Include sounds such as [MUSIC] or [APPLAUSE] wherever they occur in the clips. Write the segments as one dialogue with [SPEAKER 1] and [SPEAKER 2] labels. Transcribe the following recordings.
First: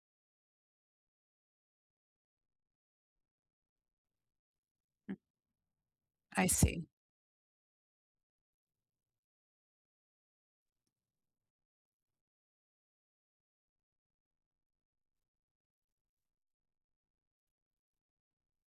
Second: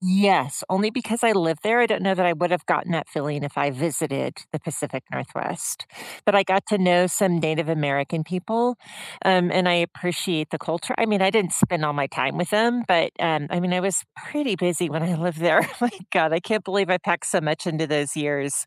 [SPEAKER 1] Yes, only because I live there, I don't know that I would have gotten that feeling if I visited the Pacific Northwest, but I
[SPEAKER 2] I
[SPEAKER 1] got to
[SPEAKER 2] see.
[SPEAKER 1] know some Native American people, um, and I appreciate the culture. I mean, I didn't spend all my time with 'em, but, um, I mean, I was pretty busy when I lived there. My god, I can't believe I packed so much into those years.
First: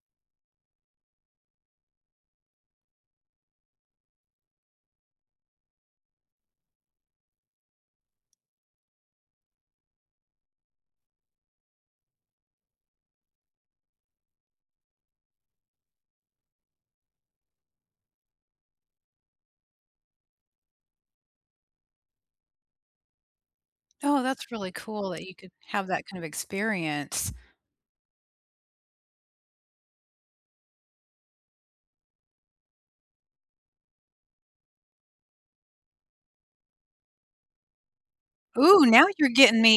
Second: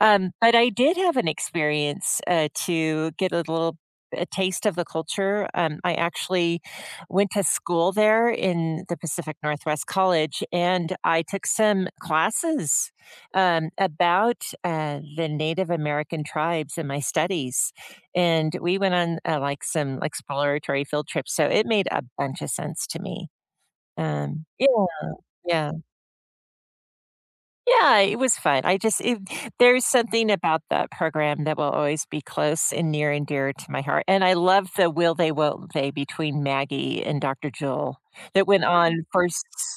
[SPEAKER 1] Um, but I did have an experience, uh, to get a little a taste of the culture. Um, I actually went to school there in the Pacific Northwest College, and I took some classes, um, about, uh, the Native American tribes and my studies, and we went on, uh, like, some exploratory field trips, so it made a bunch of sense to me.
[SPEAKER 2] Oh,
[SPEAKER 1] Um,
[SPEAKER 2] that's really
[SPEAKER 1] yeah.
[SPEAKER 2] cool that you could
[SPEAKER 1] Yeah.
[SPEAKER 2] have that kind of experience.
[SPEAKER 1] Yeah, it was fun. I just it there's something about that program that will always be close and near and dear to my heart, and I love the will-they, won't-they between Maggie and Doctor Joel that went
[SPEAKER 2] Ooh,
[SPEAKER 1] on
[SPEAKER 2] now you're
[SPEAKER 1] first
[SPEAKER 2] getting me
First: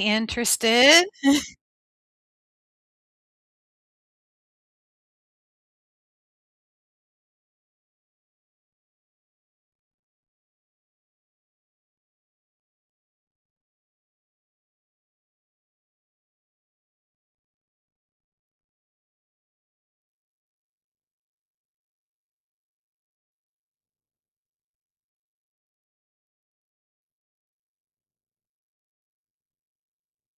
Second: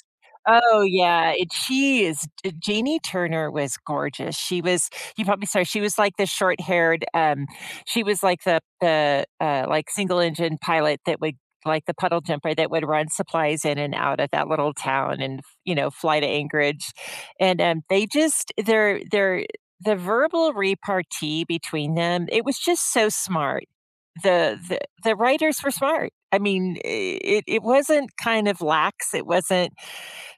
[SPEAKER 1] Oh,
[SPEAKER 2] interested.
[SPEAKER 1] yeah, it
[SPEAKER 2] [CHUCKLES]
[SPEAKER 1] she is Jeanie Turner was gorgeous. She was you probably saw her. She was, like, the short-haired um she was like the the, uh, like, single-engine pilot that would, like, the puddle-jumper that would run supplies in and out of that little town and, you know, fly to Anchorage. And, um, they just their their the verbal repartee between them, it was just so smart. The the the writers were smart. I mean, it it wasn't kind of lax. It wasn't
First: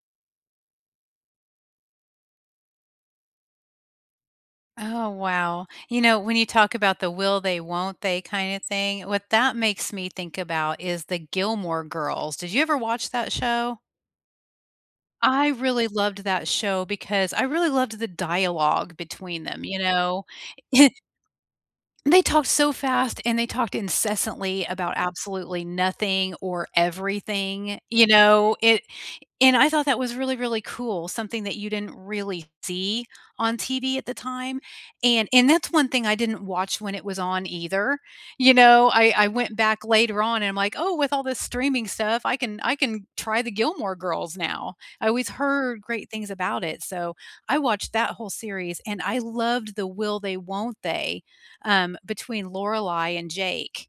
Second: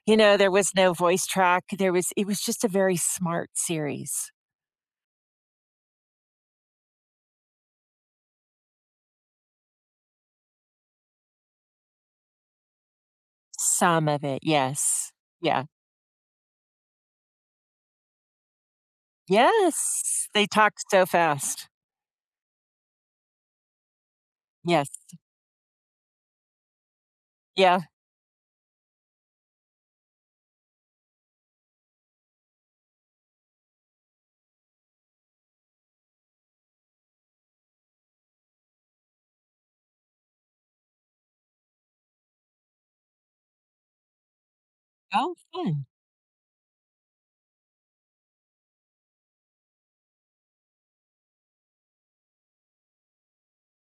[SPEAKER 1] you know, there was no voice track. There was it was just a very smart series.
[SPEAKER 2] Oh, wow. You know, when you talk about the will-they, won't-they kind of thing, what that makes me think about is the Gilmore Girls. Did you ever watch that show?
[SPEAKER 1] Some of it, yes,
[SPEAKER 2] I
[SPEAKER 1] yeah.
[SPEAKER 2] really loved that show because I really loved the dialogue between them, you know?
[SPEAKER 1] Yes, they talked
[SPEAKER 2] [CHUCKLES]
[SPEAKER 1] so fast.
[SPEAKER 2] They talked so fast, and they talked incessantly
[SPEAKER 1] Yes.
[SPEAKER 2] about absolutely nothing or everything,
[SPEAKER 1] Yeah.
[SPEAKER 2] you know? It and I thought that was really, really cool, something that you didn't really see on TV at the time, and and that's one thing I didn't watch when it was on either, you know, I I went back later on, I'm, like, "Oh, with all this streaming stuff, I can I can try the Gilmore Girls now, I always
[SPEAKER 1] Oh,
[SPEAKER 2] heard
[SPEAKER 1] fun.
[SPEAKER 2] great things about it," so I watched that whole series, and I loved the will-they, won't-they, um, between Lorelei and Jake.